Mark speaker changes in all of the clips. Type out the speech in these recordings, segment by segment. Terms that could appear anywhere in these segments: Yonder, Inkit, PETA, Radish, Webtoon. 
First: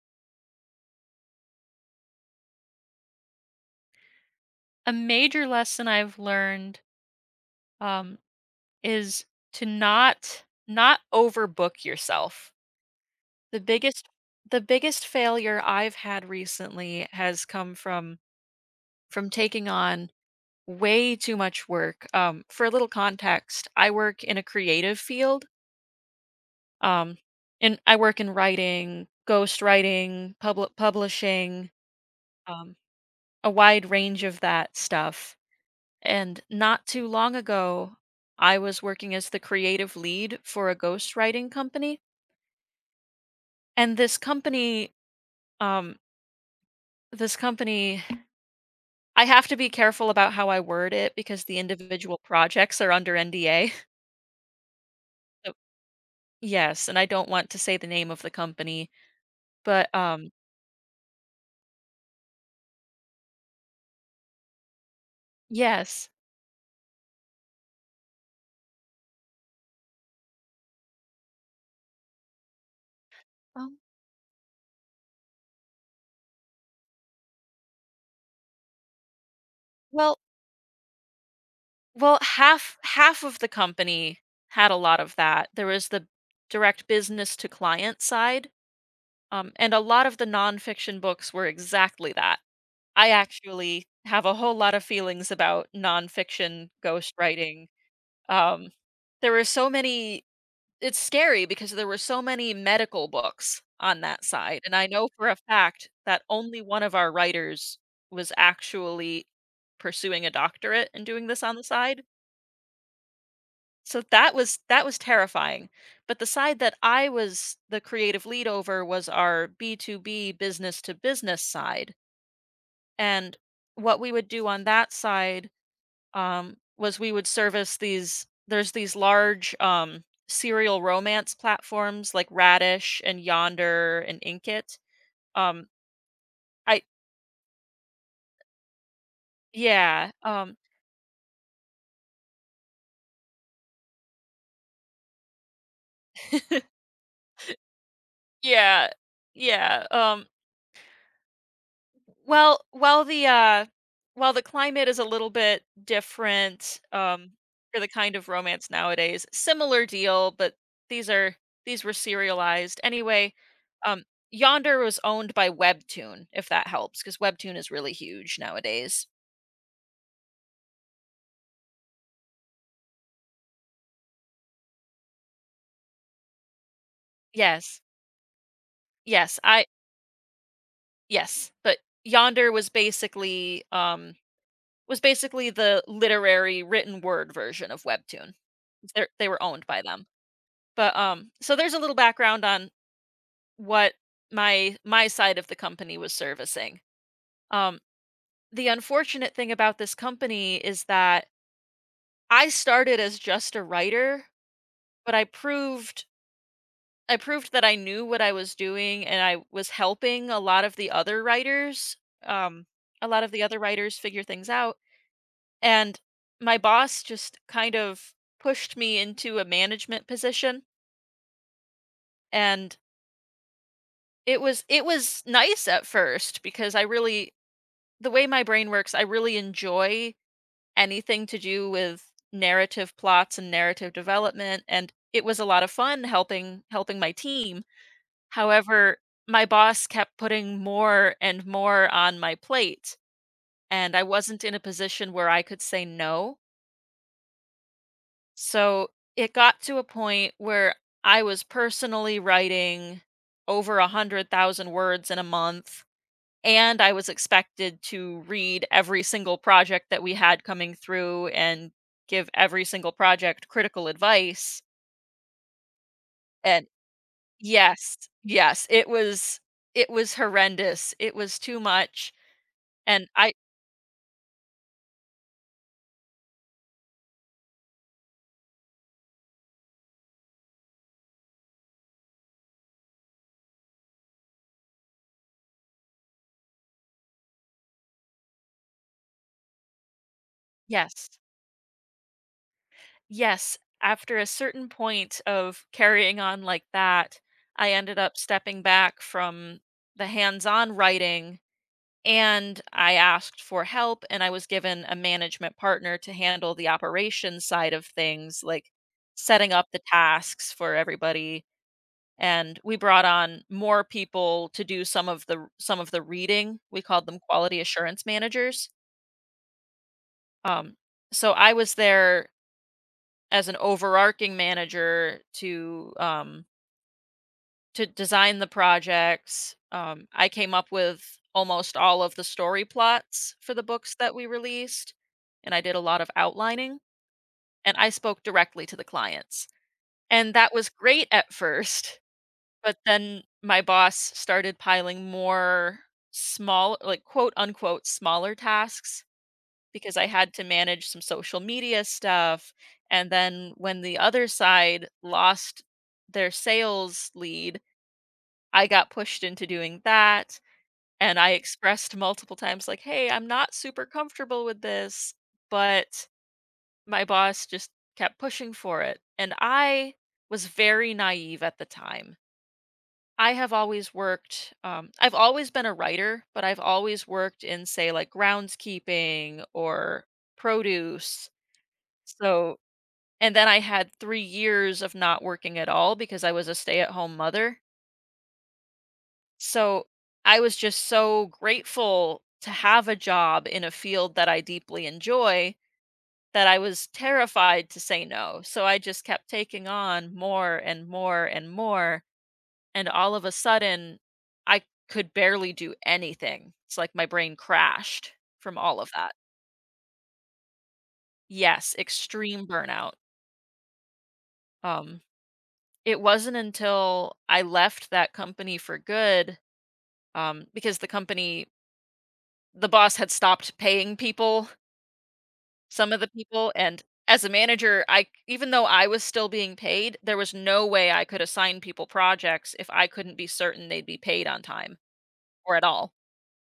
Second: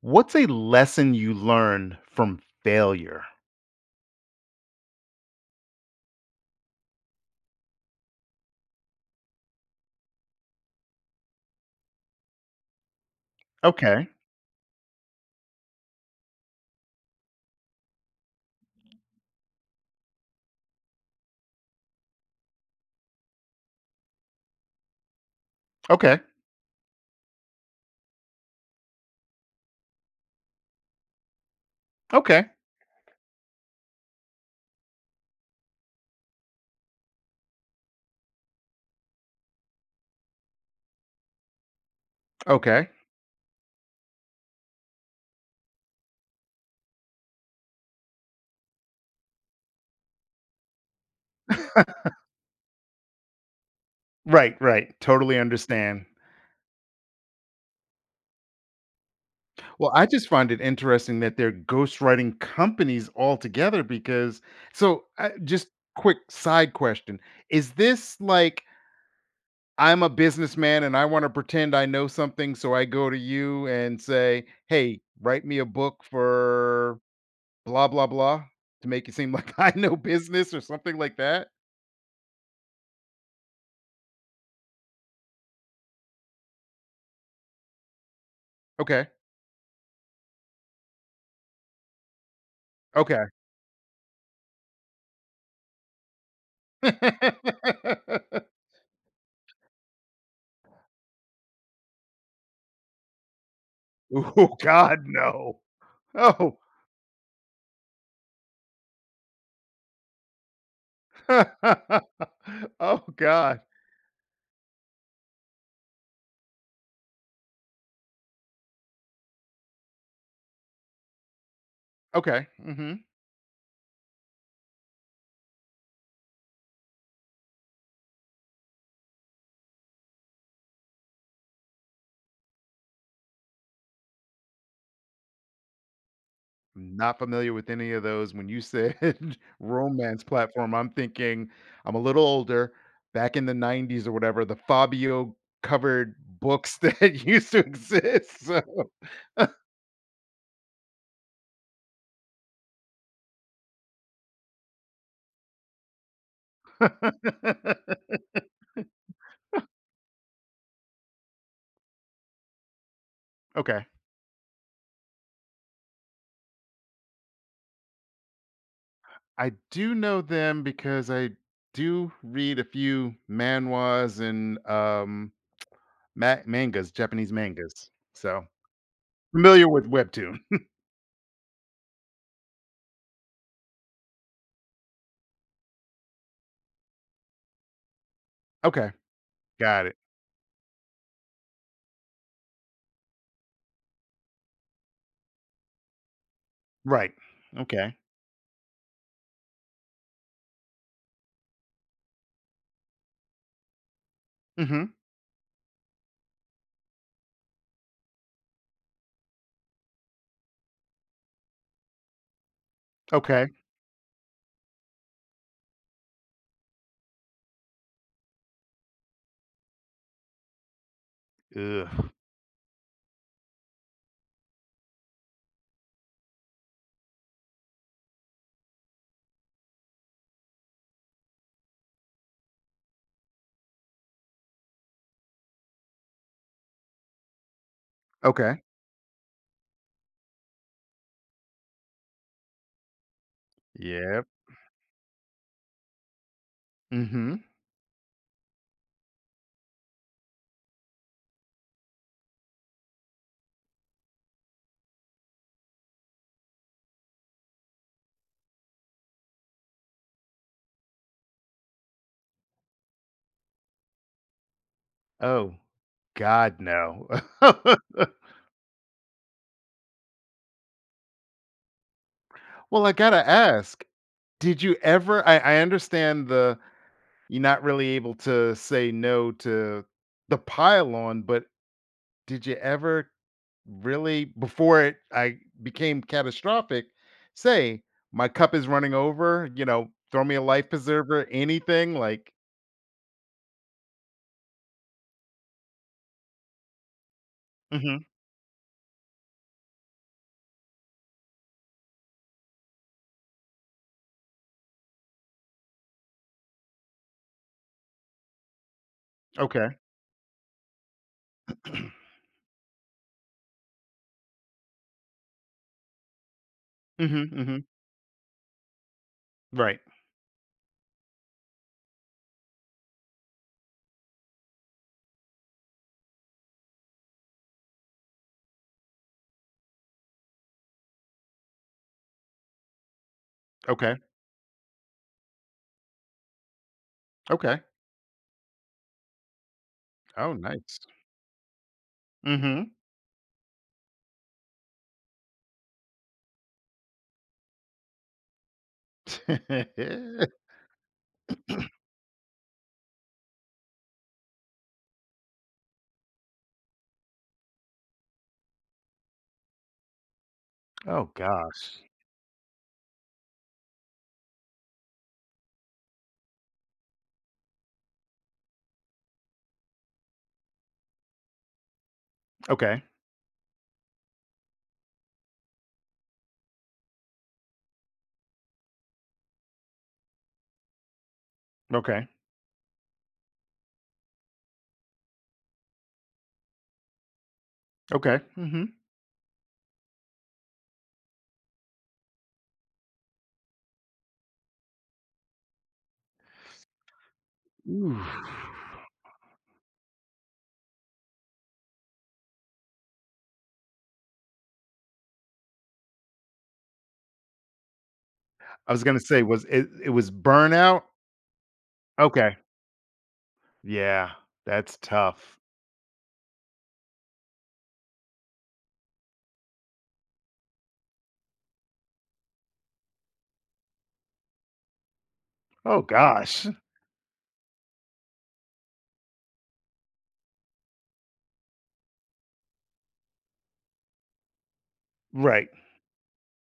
Speaker 1: What's a lesson you learn from failure?
Speaker 2: A major lesson I've learned, um, is to not overbook yourself. The
Speaker 1: Okay.
Speaker 2: biggest the biggest failure I've had recently has come from taking on way too much work. For a little context, I work in a creative field,
Speaker 1: Okay.
Speaker 2: um, and I work in writing, ghostwriting, public publishing,
Speaker 1: Okay.
Speaker 2: um, a wide range of that stuff. And not too long ago, I was working as the creative lead for a ghostwriting company.
Speaker 1: Okay.
Speaker 2: And this company, um, this company, I have to be careful about how I word it because the individual projects are under NDA.
Speaker 1: Right, right. Totally
Speaker 2: So,
Speaker 1: understand.
Speaker 2: yes, and I don't want to say the name of the company,
Speaker 1: Well,
Speaker 2: but
Speaker 1: I just find it interesting that they're ghostwriting companies altogether, because so, just
Speaker 2: yes.
Speaker 1: quick side question. Is this like I'm a businessman and I want to pretend I know something, so I go to you
Speaker 2: Um,
Speaker 1: and say, "Hey, write me a book for blah blah blah to make it seem like I know
Speaker 2: well,
Speaker 1: business or something like that?"
Speaker 2: well, half of the company had a lot of that. There was the direct business to client side.
Speaker 1: Okay.
Speaker 2: And a lot of the nonfiction books were exactly that. I
Speaker 1: Okay.
Speaker 2: actually have a whole lot of feelings about nonfiction ghostwriting. Um, there were so many, It's scary because there were so many medical books on that
Speaker 1: Oh
Speaker 2: side. And I
Speaker 1: god,
Speaker 2: know for a
Speaker 1: no.
Speaker 2: fact that
Speaker 1: Oh.
Speaker 2: only one of our writers was actually pursuing a doctorate and doing this on the side.
Speaker 1: Oh god.
Speaker 2: So that was terrifying. But the side that I was the creative lead over was our B2B, business to business side.
Speaker 1: Okay, mhm.
Speaker 2: And what we would do on that side, was we would service these there's these large serial romance platforms like Radish and Yonder and Inkit. Um, I
Speaker 1: Not familiar with any of those. When you said
Speaker 2: yeah,
Speaker 1: romance
Speaker 2: um,
Speaker 1: platform, I'm thinking I'm a little older, back in the 90s or whatever, the Fabio covered books that used to exist, so.
Speaker 2: yeah, yeah. Well, while the climate is a little bit different, for the kind of romance nowadays, similar deal, but these are these were serialized. Anyway,
Speaker 1: Okay.
Speaker 2: um, Yonder was owned by Webtoon, if that helps, because Webtoon is really huge nowadays.
Speaker 1: I do know them because I do read a few manhwas and, Ma mangas, Japanese
Speaker 2: Yes.
Speaker 1: mangas, so
Speaker 2: Yes, I
Speaker 1: familiar with Webtoon.
Speaker 2: yes, but Yonder was basically the literary written word version of Webtoon.
Speaker 1: Okay,
Speaker 2: They were owned by
Speaker 1: got it.
Speaker 2: them. But, so there's a little background on what my side of the company was servicing.
Speaker 1: Right.
Speaker 2: Um,
Speaker 1: Okay.
Speaker 2: the unfortunate thing about this company is that I started as just a writer,
Speaker 1: Mhm.
Speaker 2: but I proved that I knew what I was doing and I was helping a lot of the other writers. Um,
Speaker 1: Okay.
Speaker 2: figure things out. And my boss just kind of pushed me into a management position.
Speaker 1: Ugh.
Speaker 2: And it was nice at first because I really the way my brain works, I really enjoy anything to do with narrative plots and narrative development, and it was a lot of fun helping my team.
Speaker 1: Okay.
Speaker 2: However, my boss kept putting more and more on my plate, and I
Speaker 1: Yep.
Speaker 2: wasn't in a position where I could say no.
Speaker 1: Mhm.
Speaker 2: So it got to a point where I was personally writing over 100,000 words in a month. And I was expected to read every single project that we had coming through and give every single project critical advice.
Speaker 1: Oh, god,
Speaker 2: And
Speaker 1: no.
Speaker 2: Yes, yes, it was horrendous. It was too much.
Speaker 1: Well, I
Speaker 2: And
Speaker 1: gotta
Speaker 2: I
Speaker 1: ask, did you ever I understand, the you're not really able to say no to the pile on, but did you ever, really, before it I became catastrophic, say, "My cup is running over," you know, "Throw me a life
Speaker 2: yes.
Speaker 1: preserver," anything like.
Speaker 2: Yes, after a certain point of carrying on like that, I ended
Speaker 1: Mhm.
Speaker 2: up stepping back from the hands-on writing. And I asked for help, and I was given a management partner to handle the operations side of things, like setting up
Speaker 1: Okay.
Speaker 2: the tasks for everybody. And we brought on more people to do some of the reading. We called them
Speaker 1: Mhm,
Speaker 2: quality
Speaker 1: mhm.
Speaker 2: assurance managers.
Speaker 1: Right.
Speaker 2: Um, so I was there as an overarching manager to design the projects. I came up with almost all of the story plots for the books
Speaker 1: Okay.
Speaker 2: that we released, and I did a lot of outlining,
Speaker 1: Okay.
Speaker 2: and I spoke directly to the clients.
Speaker 1: Oh,
Speaker 2: And that was
Speaker 1: nice.
Speaker 2: great at first,
Speaker 1: Mhm.
Speaker 2: but then my boss started piling more small, like quote unquote, smaller tasks because I had to manage some social media stuff. And then when the other side lost their sales lead, I got pushed into doing that,
Speaker 1: Oh
Speaker 2: and I
Speaker 1: gosh.
Speaker 2: expressed multiple times like, "Hey, I'm not super comfortable with this," but my boss just kept pushing for it, and I was very naive at the time.
Speaker 1: Okay.
Speaker 2: I have always worked, I've always been a writer, but I've always worked in, say, like, groundskeeping or produce,
Speaker 1: Okay.
Speaker 2: so and then I had 3 years of not working at all because I was a stay-at-home mother.
Speaker 1: Okay. Mhm.
Speaker 2: So I was just so grateful to have a job in a field that I deeply enjoy that I was terrified to
Speaker 1: Ooh.
Speaker 2: say no. So I just kept taking on more and more and more. And all of a sudden, I could barely do anything. It's like my brain crashed from
Speaker 1: I
Speaker 2: all
Speaker 1: was
Speaker 2: of
Speaker 1: gonna
Speaker 2: that.
Speaker 1: say, was it it was burnout?
Speaker 2: Yes,
Speaker 1: Okay.
Speaker 2: extreme burnout.
Speaker 1: Yeah, that's
Speaker 2: Um,
Speaker 1: tough.
Speaker 2: it wasn't until I left that company for good, because the company, the boss had stopped paying people.
Speaker 1: Oh
Speaker 2: Some of the
Speaker 1: gosh.
Speaker 2: people. And as a manager, I even though I was still being paid, there was no way I could assign people projects if I couldn't be certain they'd be paid on time
Speaker 1: Right.
Speaker 2: or at all.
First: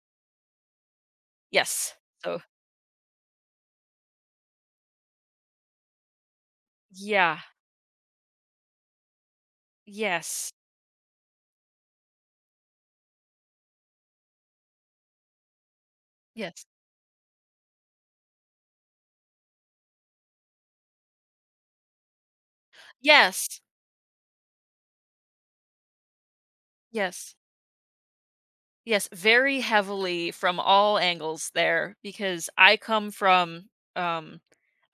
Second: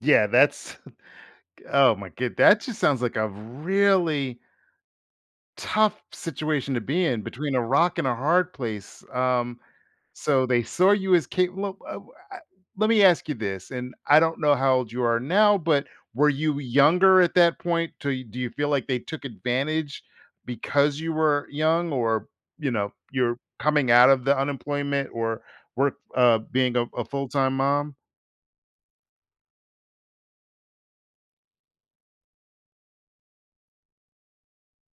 Speaker 1: Yeah, that's oh
Speaker 2: Yes.
Speaker 1: my god,
Speaker 2: So
Speaker 1: that just sounds like a really tough situation to be in,
Speaker 2: yeah.
Speaker 1: between a rock and a hard place. So
Speaker 2: Yes.
Speaker 1: they saw you as capable, let me ask you this, and I don't know how old you are now, but were you
Speaker 2: Yes.
Speaker 1: younger at that point? To do you feel like they took advantage because you were young, or, you know, you're
Speaker 2: Yes.
Speaker 1: coming out of the unemployment or work, being a
Speaker 2: Yes.
Speaker 1: full-time mom?
Speaker 2: Yes, very heavily from all angles there because I come from, um,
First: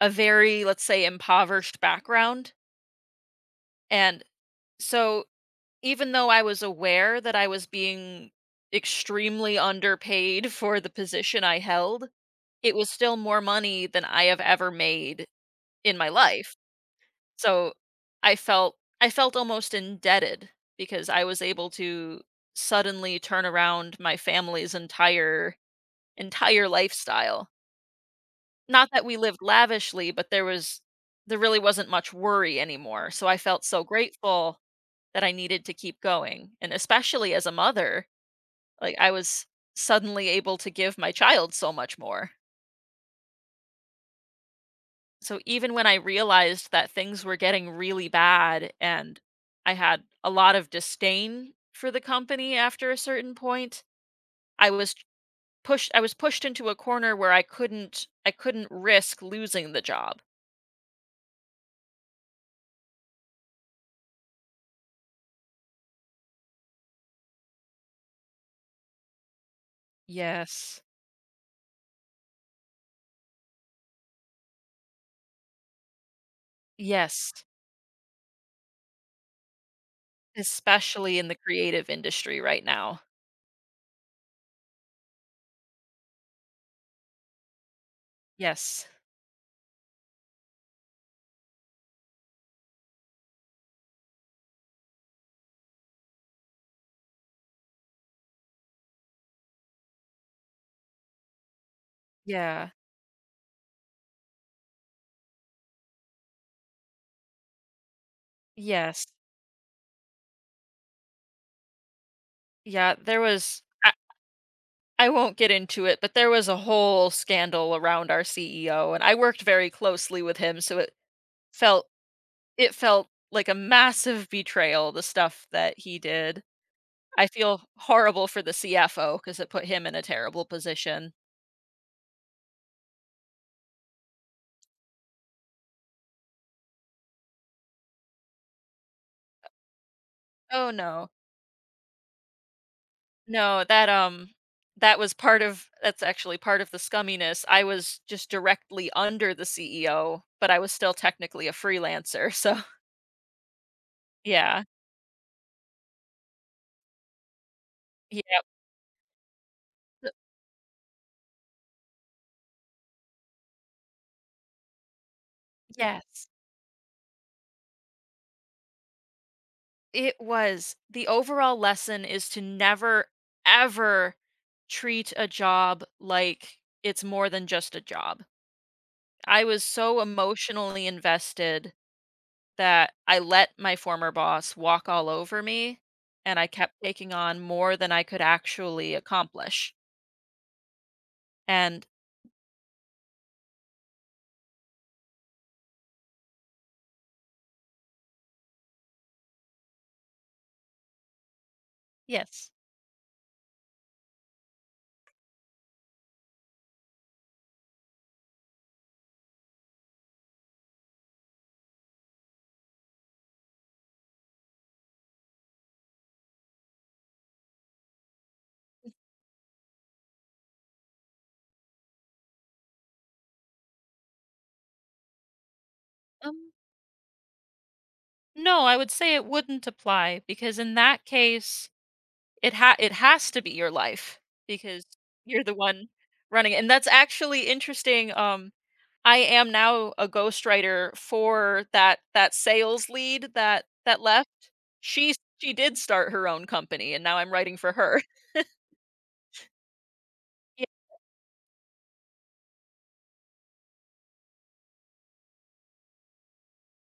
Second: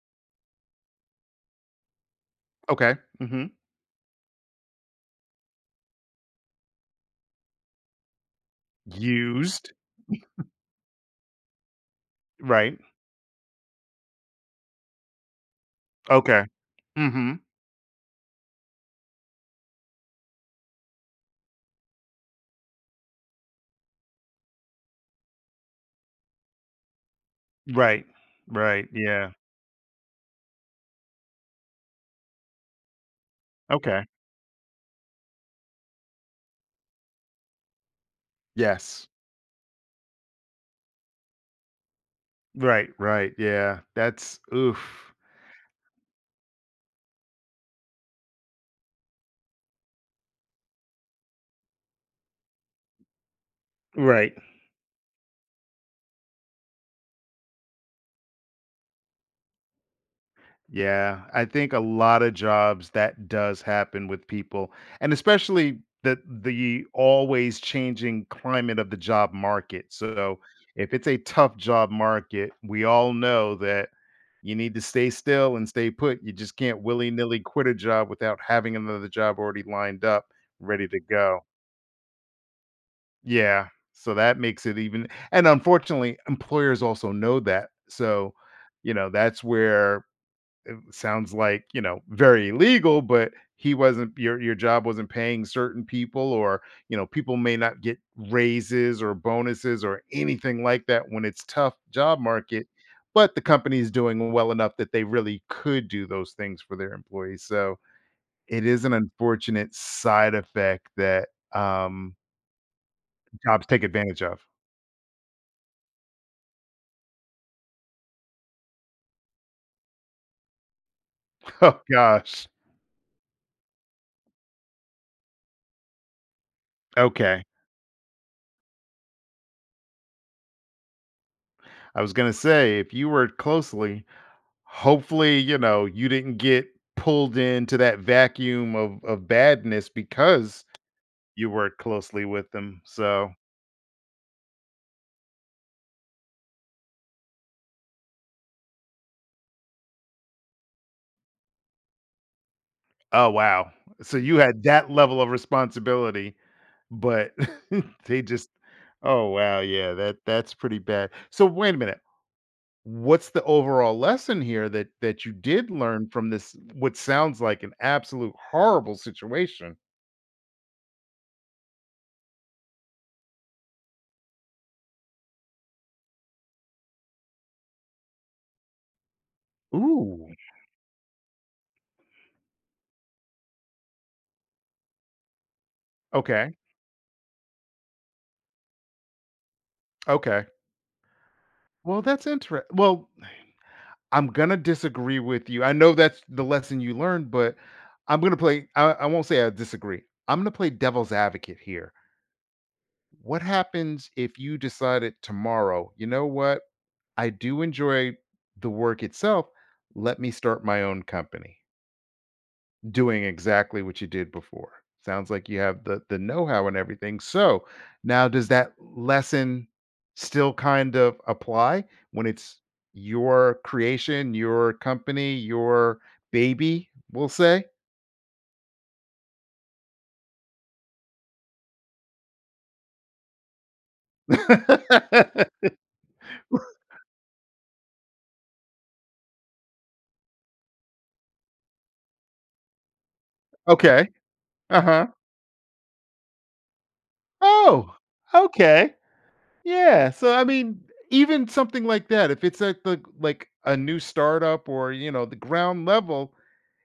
Speaker 2: a very, let's say, impoverished background,
Speaker 1: Okay. Mhm.
Speaker 2: and so even though I was aware that I was being extremely
Speaker 1: Used.
Speaker 2: underpaid for the position I held, it
Speaker 1: Right.
Speaker 2: was still more money than I have ever made in my
Speaker 1: Okay.
Speaker 2: life.
Speaker 1: Mhm.
Speaker 2: So, I felt I felt almost indebted because I was able to suddenly turn around my family's entire lifestyle.
Speaker 1: Right. Right.
Speaker 2: Not that we
Speaker 1: Yeah.
Speaker 2: lived lavishly, but there really wasn't much worry anymore, so I felt so
Speaker 1: Okay.
Speaker 2: grateful that I needed to keep going, and especially as a mother, like,
Speaker 1: Yes.
Speaker 2: I was suddenly able to give my child so much more.
Speaker 1: Right. Right. Yeah. That's oof.
Speaker 2: So even when I realized that things were getting really bad and I had a lot of disdain for the company after a certain point,
Speaker 1: Right.
Speaker 2: I was pushed, I was pushed into a corner where I couldn't risk losing the job.
Speaker 1: Yeah, I think a lot of jobs that does happen with people, and especially the always changing climate of the job market. So
Speaker 2: Yes.
Speaker 1: if it's a tough job market, we all know that you need to stay still and stay put. You just can't willy nilly
Speaker 2: Yes.
Speaker 1: quit a job without having another job already lined up, ready to
Speaker 2: Especially in the
Speaker 1: go.
Speaker 2: creative industry right now.
Speaker 1: Yeah, so that makes it even, and unfortunately, employers also know that. So,
Speaker 2: Yes.
Speaker 1: you know, that's where it sounds like, you know, very illegal, but he wasn't your job wasn't paying certain people, or, you know, people may not get raises or bonuses or anything like that when it's tough job market,
Speaker 2: Yeah.
Speaker 1: but the company is doing well enough that they really could do those things for their employees. So, it is an
Speaker 2: Yes.
Speaker 1: unfortunate side effect that,
Speaker 2: Yeah, there was
Speaker 1: jobs take advantage of.
Speaker 2: I won't get into it, but there was a whole scandal around our CEO, and I worked very closely with him, so
Speaker 1: Oh
Speaker 2: felt
Speaker 1: gosh.
Speaker 2: it felt like a massive betrayal, the stuff that he did. I
Speaker 1: Okay.
Speaker 2: feel horrible for the CFO because it put him in a terrible position.
Speaker 1: I was gonna say, if you were closely, hopefully, you know, you didn't get pulled into that vacuum of badness because
Speaker 2: Oh, no.
Speaker 1: you worked closely with them. So,
Speaker 2: No, that was part of, that's actually part of the scumminess. I was just directly under the CEO, but I was still technically a freelancer, so
Speaker 1: oh wow. So you had
Speaker 2: yeah.
Speaker 1: that level of responsibility, but they
Speaker 2: Yeah.
Speaker 1: just, oh wow, yeah,
Speaker 2: Th
Speaker 1: that's pretty bad. So wait a minute. What's the overall lesson here that you did learn
Speaker 2: Yes.
Speaker 1: from this, what sounds like an absolute horrible situation?
Speaker 2: It was. The overall lesson is to never, ever treat a job like it's more than just a job. I was so
Speaker 1: Ooh.
Speaker 2: emotionally invested that I let my former boss walk all over me, and I
Speaker 1: Okay,
Speaker 2: kept taking on more than I could actually accomplish.
Speaker 1: okay.
Speaker 2: And
Speaker 1: Well, that's interesting. Well, I'm gonna disagree with you. I know that's the lesson you learned, but I'm gonna play I won't say I disagree. I'm gonna play devil's advocate here.
Speaker 2: Yes.
Speaker 1: What happens if you decided tomorrow, "You know what? I do enjoy the work itself. Let me start my own company." Doing exactly what you did before. Sounds like you have the know-how and everything. So, now does that lesson still kind of apply when it's your creation, your company, your
Speaker 2: Um,
Speaker 1: baby, we'll say?
Speaker 2: no, I would say it wouldn't apply because in that case, it has to be your life because you're the one running it. And that's actually interesting. I am now a ghostwriter for that sales lead that
Speaker 1: Okay.
Speaker 2: left.
Speaker 1: Uh-huh.
Speaker 2: She she did start her own company, and now I'm writing for
Speaker 1: Oh,
Speaker 2: her.
Speaker 1: okay. Yeah, so, I
Speaker 2: Ye-
Speaker 1: mean, even something like that, if it's at the like, a new startup, or, you know, the ground level,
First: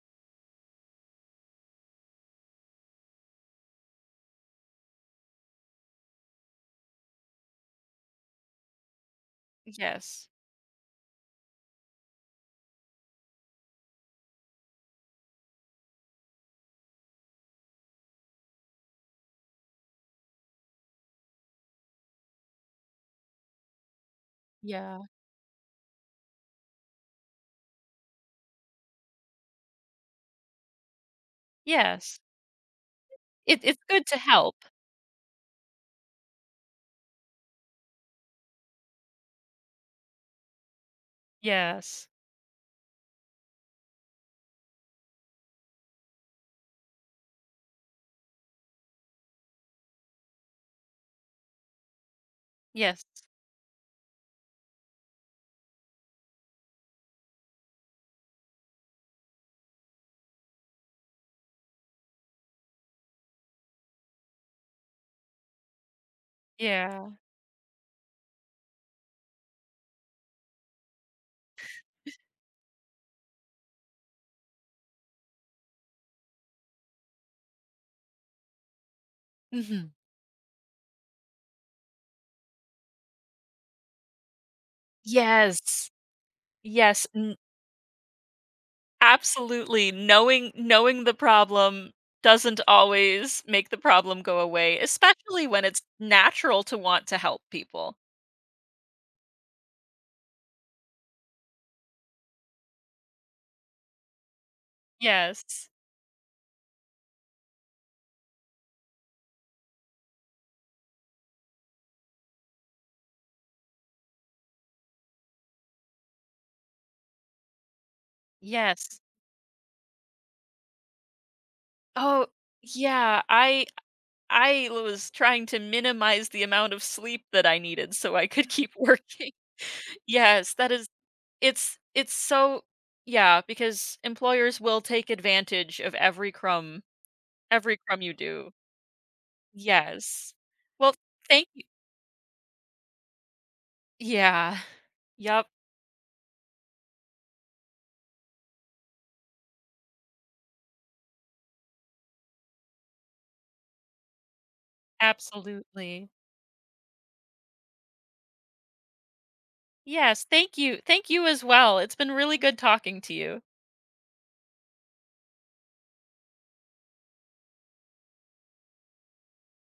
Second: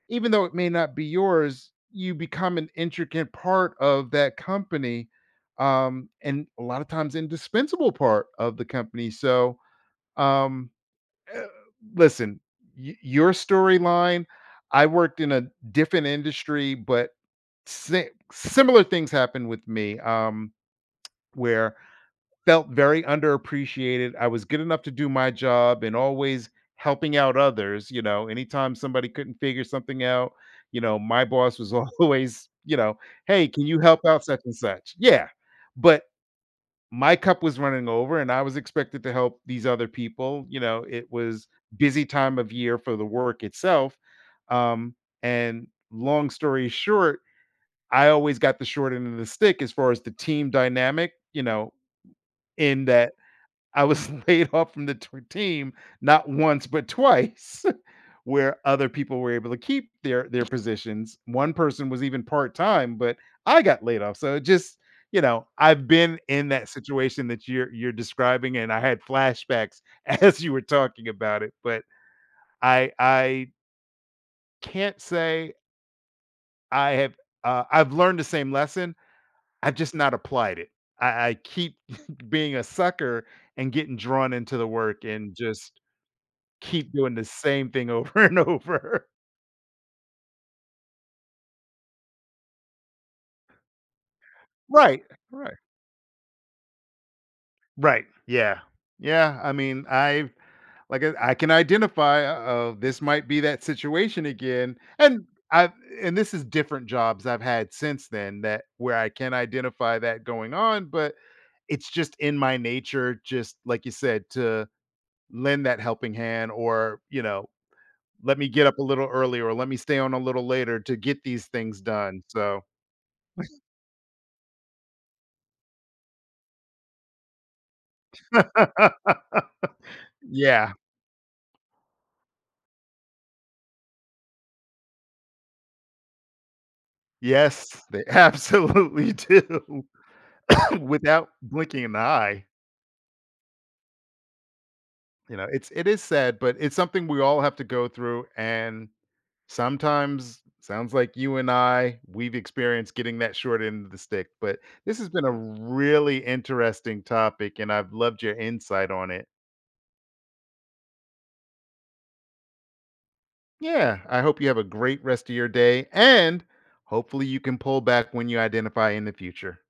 Speaker 1: even though it may not be yours, you become an intricate part of that company, and a lot of times indispensable part of the company. So,
Speaker 2: yes.
Speaker 1: um, eh, listen, your storyline. I worked in a different industry, but similar things happened with me, where felt very underappreciated. I was good enough to
Speaker 2: Yeah.
Speaker 1: do my job and always helping out others, you know, anytime somebody couldn't figure something out, you know, my boss was
Speaker 2: Yes.
Speaker 1: always, you know, "Hey,
Speaker 2: It
Speaker 1: can you
Speaker 2: it's
Speaker 1: help
Speaker 2: good to
Speaker 1: out such and
Speaker 2: help.
Speaker 1: such?" Yeah, but my cup was running over and I was expected to help these other people, you know, it was busy
Speaker 2: Yes.
Speaker 1: time of year for the work itself, um, and long story short, I always got the short end of the stick as far as the team dynamic, you know, in
Speaker 2: Yes.
Speaker 1: that I was laid off from the team, not once but twice, where other people were able to keep their positions. One person was even part time, but I got laid off. So it just, you know, I've been in that
Speaker 2: Yeah.
Speaker 1: situation that you're describing, and I had flashbacks as you were talking about it. But I can't say I have, I've learned the same lesson. I've just
Speaker 2: Mhm.
Speaker 1: not applied it. I keep being a sucker and getting drawn into the work and just
Speaker 2: Yes.
Speaker 1: keep
Speaker 2: Yes.
Speaker 1: doing the
Speaker 2: N
Speaker 1: same thing over and over.
Speaker 2: absolutely. Knowing the problem doesn't always make the problem go away,
Speaker 1: Right,
Speaker 2: especially
Speaker 1: right,
Speaker 2: when it's natural to want to help people.
Speaker 1: right. Yeah, yeah. I mean, I have, like I can identify. Oh, this might be that situation again, and
Speaker 2: Yes.
Speaker 1: I and this is different jobs I've had since then, that where I can identify that going on, but it's just in my nature, just like you said, to lend that helping hand, or, you know, let me get up a
Speaker 2: Yes.
Speaker 1: little early, or let me stay on a little later to get these things done.
Speaker 2: Oh,
Speaker 1: So,
Speaker 2: yeah. I was trying to minimize the amount of sleep that I needed so I could keep working. Yes, that
Speaker 1: yeah.
Speaker 2: is it's so yeah, because employers will take advantage of every crumb, every
Speaker 1: Yes,
Speaker 2: crumb
Speaker 1: they
Speaker 2: you do.
Speaker 1: absolutely do
Speaker 2: Yes. Well,
Speaker 1: without
Speaker 2: thank you.
Speaker 1: blinking an eye.
Speaker 2: Yeah.
Speaker 1: You know,
Speaker 2: Yup,
Speaker 1: it's it is sad, but it's something we all have to go through, and sometimes sounds like you and I, we've experienced getting that short end of the stick, but this has been a
Speaker 2: absolutely.
Speaker 1: really interesting topic and I've loved your insight on it.
Speaker 2: Yes, thank you. Thank you as well. It's been really good talking to you.
Speaker 1: Yeah, I hope you have a great rest of your day, and hopefully you can pull back when you identify in the future.